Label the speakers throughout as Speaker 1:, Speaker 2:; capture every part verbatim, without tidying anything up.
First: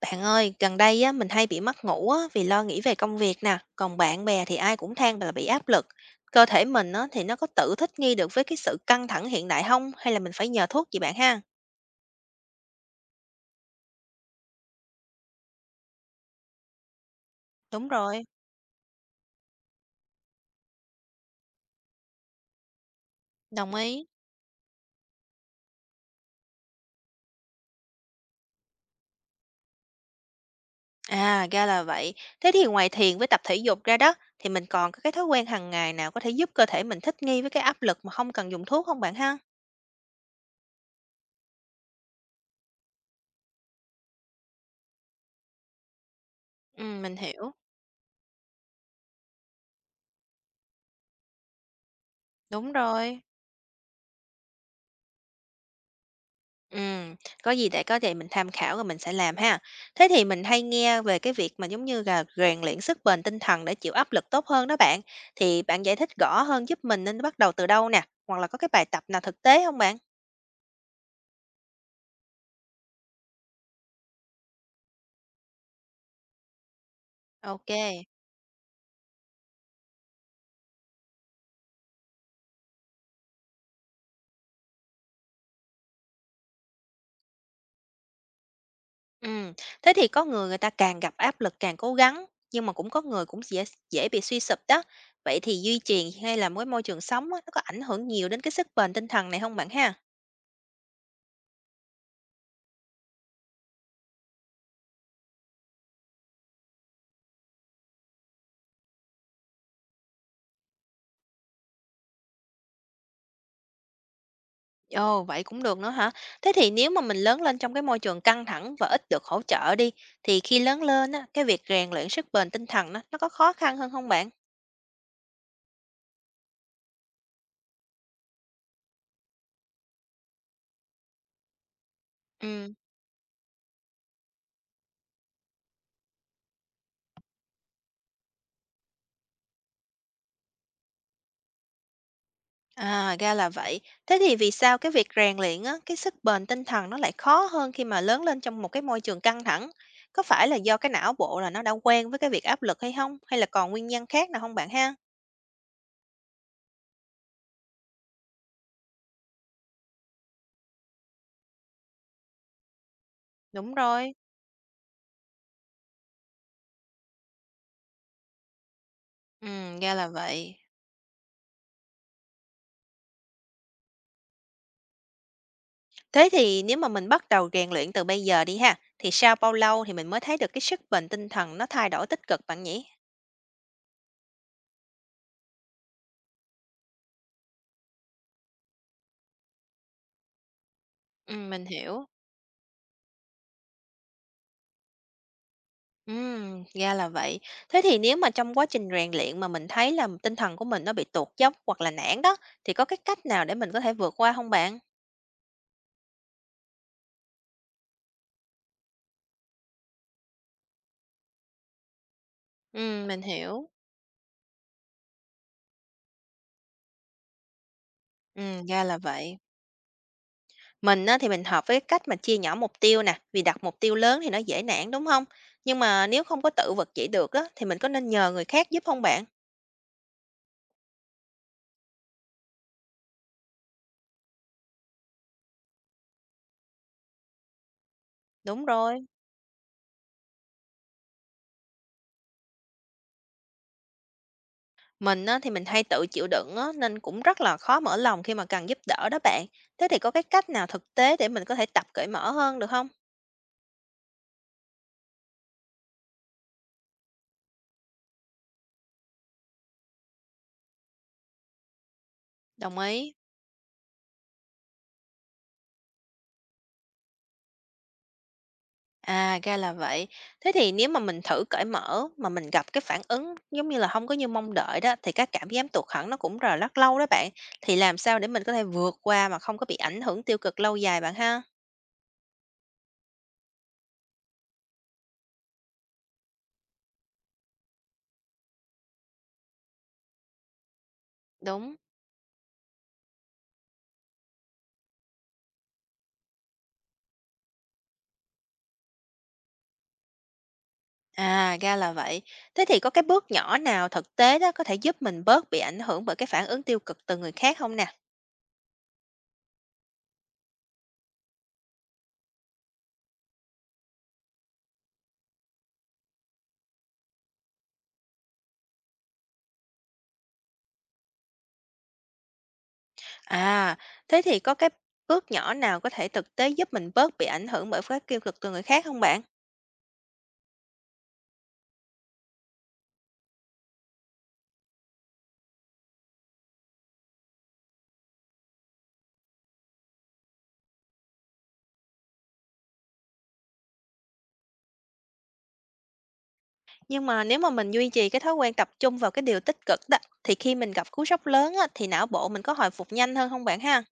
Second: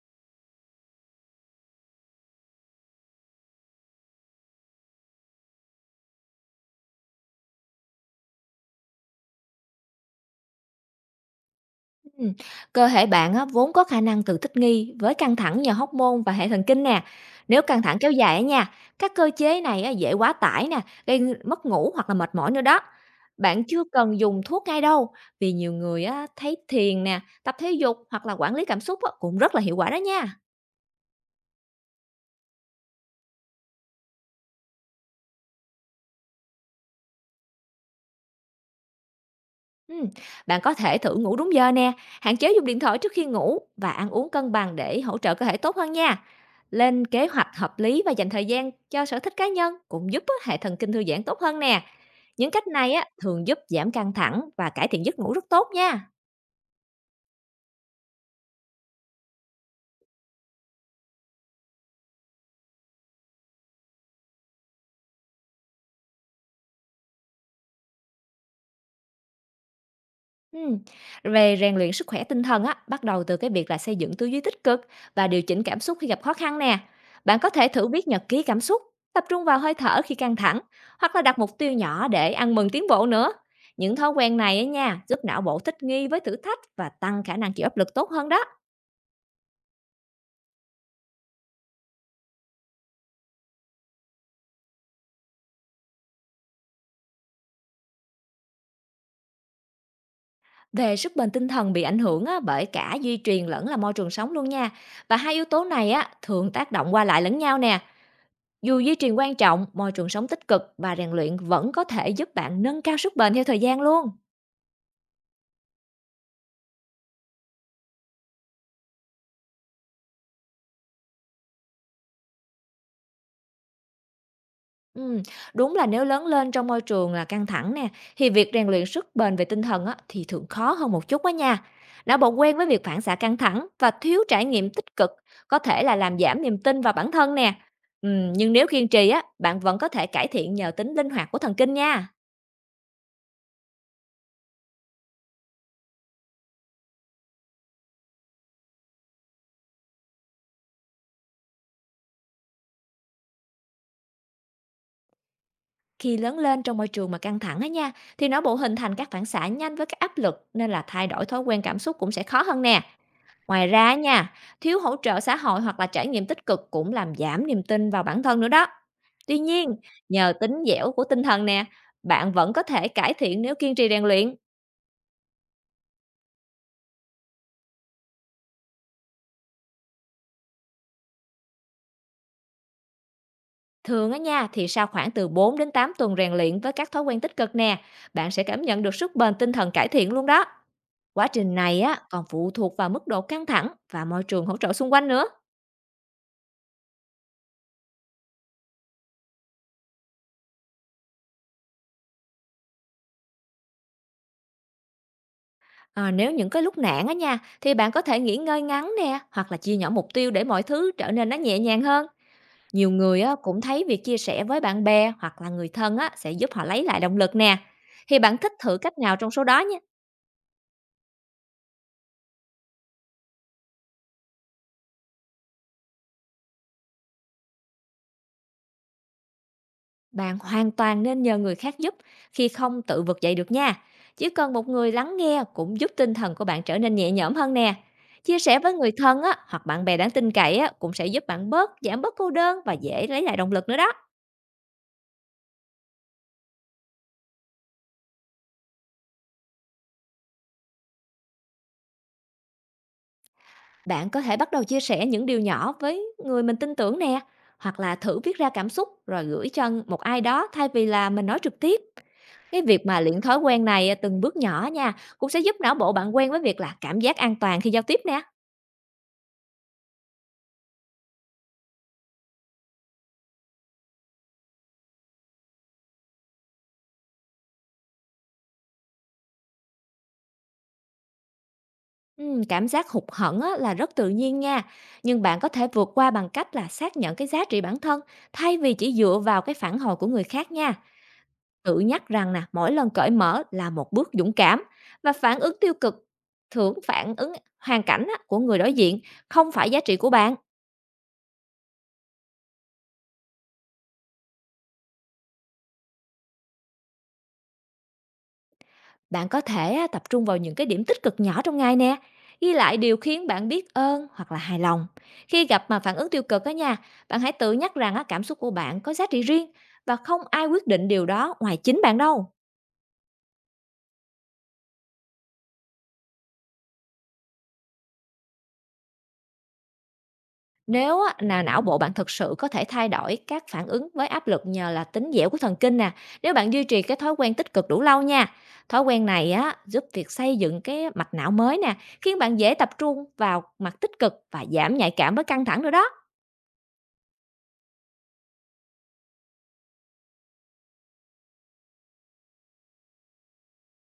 Speaker 1: Bạn ơi, gần đây á, mình hay bị mất ngủ á, vì lo nghĩ về công việc nè, còn bạn bè thì ai cũng than là bị áp lực. Cơ thể mình á, thì nó có tự thích nghi được với cái sự căng thẳng hiện đại không? Hay là mình phải nhờ thuốc gì bạn ha?
Speaker 2: Ừm, Cơ thể bạn á, vốn có khả năng tự thích nghi với căng thẳng nhờ hormone và hệ thần kinh nè. Nếu căng
Speaker 1: Đúng
Speaker 2: thẳng kéo
Speaker 1: rồi,
Speaker 2: dài á nha, các cơ chế này á, dễ quá tải nè, gây ng- mất ngủ hoặc là mệt mỏi nữa đó. Bạn
Speaker 1: đồng
Speaker 2: chưa
Speaker 1: ý.
Speaker 2: cần dùng thuốc ngay đâu, vì nhiều người á, thấy thiền nè, tập thể dục hoặc là quản lý cảm xúc á, cũng rất là hiệu quả đó nha.
Speaker 1: À, ra là vậy. Thế thì ngoài thiền với tập thể dục ra đó, thì mình còn có cái thói quen hàng ngày nào có thể giúp cơ thể mình thích nghi với cái áp lực mà không cần dùng thuốc không bạn ha?
Speaker 2: Ừm, Bạn có thể thử ngủ đúng giờ nè, hạn chế dùng điện thoại trước khi ngủ và ăn uống cân bằng để hỗ trợ cơ thể tốt hơn nha.
Speaker 1: Ừ,
Speaker 2: Lên
Speaker 1: mình
Speaker 2: kế hoạch
Speaker 1: hiểu.
Speaker 2: hợp lý và dành thời gian cho sở thích cá nhân cũng giúp á, hệ thần kinh thư giãn tốt hơn nè. Những cách
Speaker 1: Đúng
Speaker 2: này á
Speaker 1: rồi.
Speaker 2: thường giúp giảm căng thẳng và cải thiện giấc ngủ rất tốt nha.
Speaker 1: Ừm, có gì để có thể mình tham khảo rồi mình sẽ làm ha. Thế thì mình hay nghe về cái việc mà giống như là rèn luyện sức bền tinh thần để chịu áp lực tốt hơn đó bạn. Thì bạn giải thích rõ hơn giúp mình nên bắt đầu từ đâu nè, hoặc là có cái bài tập nào thực tế không bạn?
Speaker 2: Ừm, Về rèn luyện sức khỏe tinh thần á, bắt đầu từ cái việc là xây dựng tư duy tích cực và điều chỉnh cảm xúc khi gặp khó khăn nè. Bạn có thể
Speaker 1: Ok.
Speaker 2: thử viết nhật ký cảm xúc, tập trung vào hơi thở khi căng thẳng, hoặc là đặt mục tiêu nhỏ để ăn mừng tiến bộ nữa. Những thói quen này á nha, giúp não bộ thích nghi với thử thách và tăng khả năng chịu áp lực tốt hơn đó.
Speaker 1: Ừm, thế thì có người người ta càng gặp áp lực càng cố gắng, nhưng mà cũng có người cũng dễ dễ bị suy sụp đó. Vậy thì duy trì hay là mỗi môi trường sống á, nó có ảnh hưởng nhiều đến cái sức bền tinh thần này không bạn ha?
Speaker 2: Về sức bền tinh thần bị ảnh hưởng á, bởi cả di truyền lẫn là môi trường sống luôn nha. Và hai yếu tố này á, thường tác động qua lại lẫn nhau nè. Dù duy trì quan trọng, môi trường sống tích cực và rèn luyện vẫn có thể giúp bạn nâng cao sức bền theo thời gian luôn.
Speaker 1: Ồ, vậy cũng được nữa hả? Thế thì nếu mà mình lớn lên trong cái môi trường căng thẳng và ít được hỗ trợ đi, thì khi lớn lên á, cái việc rèn luyện sức bền tinh thần nó, nó có khó khăn hơn không bạn?
Speaker 2: Ừm, Đúng là nếu lớn lên trong môi trường là căng thẳng nè, thì việc rèn luyện sức bền về tinh thần á, thì thường khó hơn một chút đó nha. Não bộ quen với
Speaker 1: Ừ,
Speaker 2: việc phản xạ căng thẳng và thiếu trải nghiệm tích cực có thể là làm giảm niềm tin vào bản thân nè. Ừm, nhưng nếu kiên trì á, bạn vẫn có thể cải thiện nhờ tính linh hoạt của thần kinh nha.
Speaker 1: à, ra là vậy. Thế thì vì sao cái việc rèn luyện á, cái sức bền tinh thần nó lại khó hơn khi mà lớn lên trong một cái môi trường căng thẳng? Có phải là do cái não bộ là nó đã quen với cái việc áp lực hay không? Hay là còn nguyên nhân khác nào không bạn ha?
Speaker 2: Khi lớn lên trong môi trường mà căng thẳng á nha, thì não bộ hình thành các phản xạ nhanh với các áp lực nên là thay đổi thói quen cảm xúc cũng sẽ khó hơn nè. Ngoài
Speaker 1: Đúng
Speaker 2: ra
Speaker 1: rồi.
Speaker 2: nha, thiếu hỗ trợ xã hội hoặc là trải nghiệm tích cực cũng làm giảm niềm tin vào bản thân nữa đó. Tuy
Speaker 1: Ừ,
Speaker 2: nhiên,
Speaker 1: ra là
Speaker 2: nhờ
Speaker 1: vậy.
Speaker 2: tính dẻo của tinh thần nè, bạn vẫn có thể cải thiện nếu kiên trì rèn luyện.
Speaker 1: Thế thì nếu mà mình bắt đầu rèn luyện từ bây giờ đi ha, thì sau bao lâu thì mình mới thấy được cái sức bền tinh thần nó thay đổi tích cực bạn nhỉ?
Speaker 2: Thường á nha, thì sau khoảng từ bốn đến tám tuần rèn luyện với các thói quen tích cực nè, bạn sẽ cảm nhận được sức bền tinh thần cải thiện luôn đó. Quá
Speaker 1: Ừ,
Speaker 2: trình
Speaker 1: mình
Speaker 2: này á
Speaker 1: hiểu.
Speaker 2: còn phụ thuộc vào mức độ căng thẳng và môi trường hỗ trợ xung quanh nữa.
Speaker 1: Ừ, ra là vậy. Thế thì nếu mà trong quá trình rèn luyện mà mình thấy là tinh thần của mình nó bị tụt dốc hoặc là nản đó, thì có cái cách nào để mình có thể vượt qua không bạn?
Speaker 2: À, nếu những cái lúc nản á nha, thì bạn có thể nghỉ ngơi ngắn nè, hoặc là chia nhỏ mục tiêu để mọi thứ trở nên nó nhẹ nhàng hơn. Nhiều
Speaker 1: Ừ,
Speaker 2: người
Speaker 1: mình
Speaker 2: á, cũng
Speaker 1: hiểu.
Speaker 2: thấy việc chia sẻ với bạn bè hoặc là người thân á, sẽ giúp họ lấy lại động lực nè. Thì bạn
Speaker 1: Ừ,
Speaker 2: thích thử
Speaker 1: ra là
Speaker 2: cách nào trong
Speaker 1: vậy.
Speaker 2: số đó nhé.
Speaker 1: Mình á, thì mình hợp với cái cách mà chia nhỏ mục tiêu nè, vì đặt mục tiêu lớn thì nó dễ nản đúng không? Nhưng mà nếu không có tự vực dậy được đó, thì mình có nên nhờ người khác giúp không bạn?
Speaker 2: Bạn hoàn toàn nên nhờ người khác giúp khi không tự vực dậy được nha. Chỉ cần một người lắng nghe cũng giúp tinh thần của bạn trở nên nhẹ nhõm hơn nè. Chia sẻ
Speaker 1: Đúng
Speaker 2: với người
Speaker 1: rồi.
Speaker 2: thân á, hoặc bạn bè đáng tin cậy á, cũng sẽ giúp bạn bớt giảm bớt cô đơn và dễ lấy lại động lực nữa đó.
Speaker 1: Mình á, thì mình hay tự chịu đựng á, nên cũng rất là khó mở lòng khi mà cần giúp đỡ đó bạn. Thế thì có cái cách nào thực tế để mình có thể tập cởi mở hơn được không?
Speaker 2: Bạn có thể bắt đầu chia sẻ những điều nhỏ với người mình tin tưởng nè, hoặc là thử viết ra cảm xúc rồi gửi cho một ai đó thay vì là mình nói trực tiếp. Cái
Speaker 1: Đồng
Speaker 2: việc mà
Speaker 1: ý.
Speaker 2: luyện thói quen này à, từng bước nhỏ nha, cũng sẽ giúp não bộ bạn quen với việc là cảm giác an toàn khi giao tiếp nè.
Speaker 1: À, ra là vậy. Thế thì nếu mà mình thử cởi mở mà mình gặp cái phản ứng giống như là không có như mong đợi đó thì cái cảm giác tụt hẳn nó cũng rời rất lâu đó bạn. Thì làm sao để mình có thể vượt qua mà không có bị ảnh hưởng tiêu cực lâu dài bạn ha?
Speaker 2: Ừm, cảm giác hụt hẫng á, là rất tự nhiên nha, nhưng bạn có thể vượt qua bằng cách là xác nhận cái giá trị bản thân thay vì chỉ dựa vào cái phản hồi của người khác nha.
Speaker 1: Đúng.
Speaker 2: Tự nhắc rằng nè, mỗi lần cởi mở là một bước dũng cảm, và phản ứng tiêu cực thưởng phản ứng hoàn cảnh á, của người đối diện, không phải giá trị của bạn.
Speaker 1: À, ra là vậy. Thế thì có cái bước nhỏ nào thực tế đó có thể giúp mình bớt bị ảnh hưởng bởi cái phản ứng tiêu cực từ người khác không nè?
Speaker 2: Bạn có thể á, tập trung vào những cái điểm tích cực nhỏ trong ngày nè, ghi lại điều khiến bạn biết ơn hoặc là hài lòng. Khi gặp mà phản ứng tiêu cực á nha, bạn hãy tự nhắc rằng á, cảm xúc của bạn có giá trị riêng và không ai quyết định điều đó ngoài chính bạn đâu.
Speaker 1: À, thế thì có cái bước nhỏ nào có thể thực tế giúp mình bớt bị ảnh hưởng bởi các tiêu cực từ người khác không bạn?
Speaker 2: Nếu á, là não bộ bạn thực sự có thể thay đổi các phản ứng với áp lực nhờ là tính dẻo của thần kinh nè, nếu bạn duy trì cái thói quen tích cực đủ lâu nha. Thói quen này á giúp việc xây dựng cái mạch não mới nè, khiến bạn dễ tập trung vào mặt tích cực và giảm nhạy cảm với căng thẳng nữa đó.
Speaker 1: Nhưng mà nếu mà mình duy trì cái thói quen tập trung vào cái điều tích cực đó, thì khi mình gặp cú sốc lớn á, thì não bộ mình có hồi phục nhanh hơn không bạn ha?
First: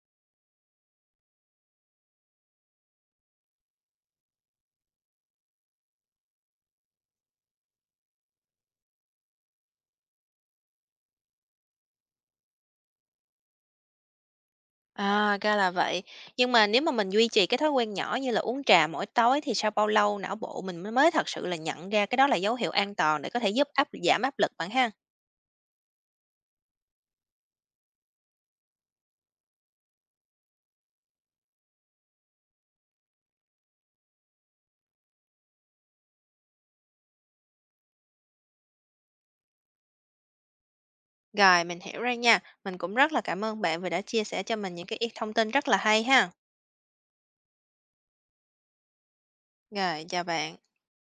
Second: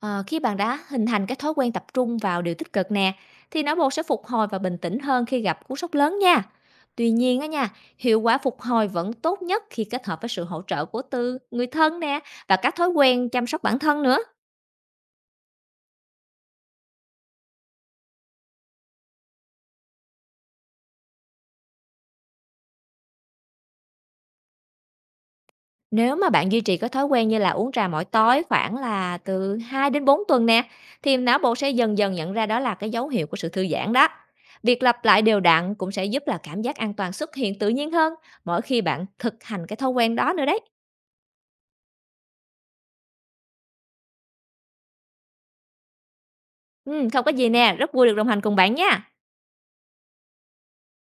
Speaker 2: Ờ, Khi bạn đã hình thành cái thói quen tập trung vào điều tích cực nè, thì não bộ sẽ phục hồi và bình tĩnh hơn khi gặp cú sốc lớn nha. Tuy nhiên á nha, hiệu quả phục hồi vẫn tốt nhất khi kết hợp với sự hỗ trợ của từ người thân nè và các thói quen chăm sóc bản thân nữa.
Speaker 1: À, ra là vậy. Nhưng mà nếu mà mình duy trì cái thói quen nhỏ như là uống trà mỗi tối thì sau bao lâu não bộ mình mới mới thật sự là nhận ra cái đó là dấu hiệu an toàn để có thể giúp áp giảm áp lực bạn ha?
Speaker 2: Nếu mà bạn duy trì cái thói quen như là uống trà mỗi tối khoảng là từ hai đến bốn tuần nè, thì não bộ sẽ dần dần nhận ra đó là cái dấu hiệu của sự thư giãn đó. Việc lặp lại đều đặn cũng sẽ giúp là cảm giác an toàn xuất hiện tự nhiên hơn mỗi khi bạn thực hành cái thói quen đó nữa đấy.
Speaker 1: Rồi, mình hiểu rồi nha. Mình cũng rất là cảm ơn bạn vì đã chia sẻ cho mình những cái thông tin rất là hay ha.
Speaker 2: Ừ, không có gì nè, rất vui được đồng hành cùng bạn nha.
Speaker 1: Rồi, chào bạn.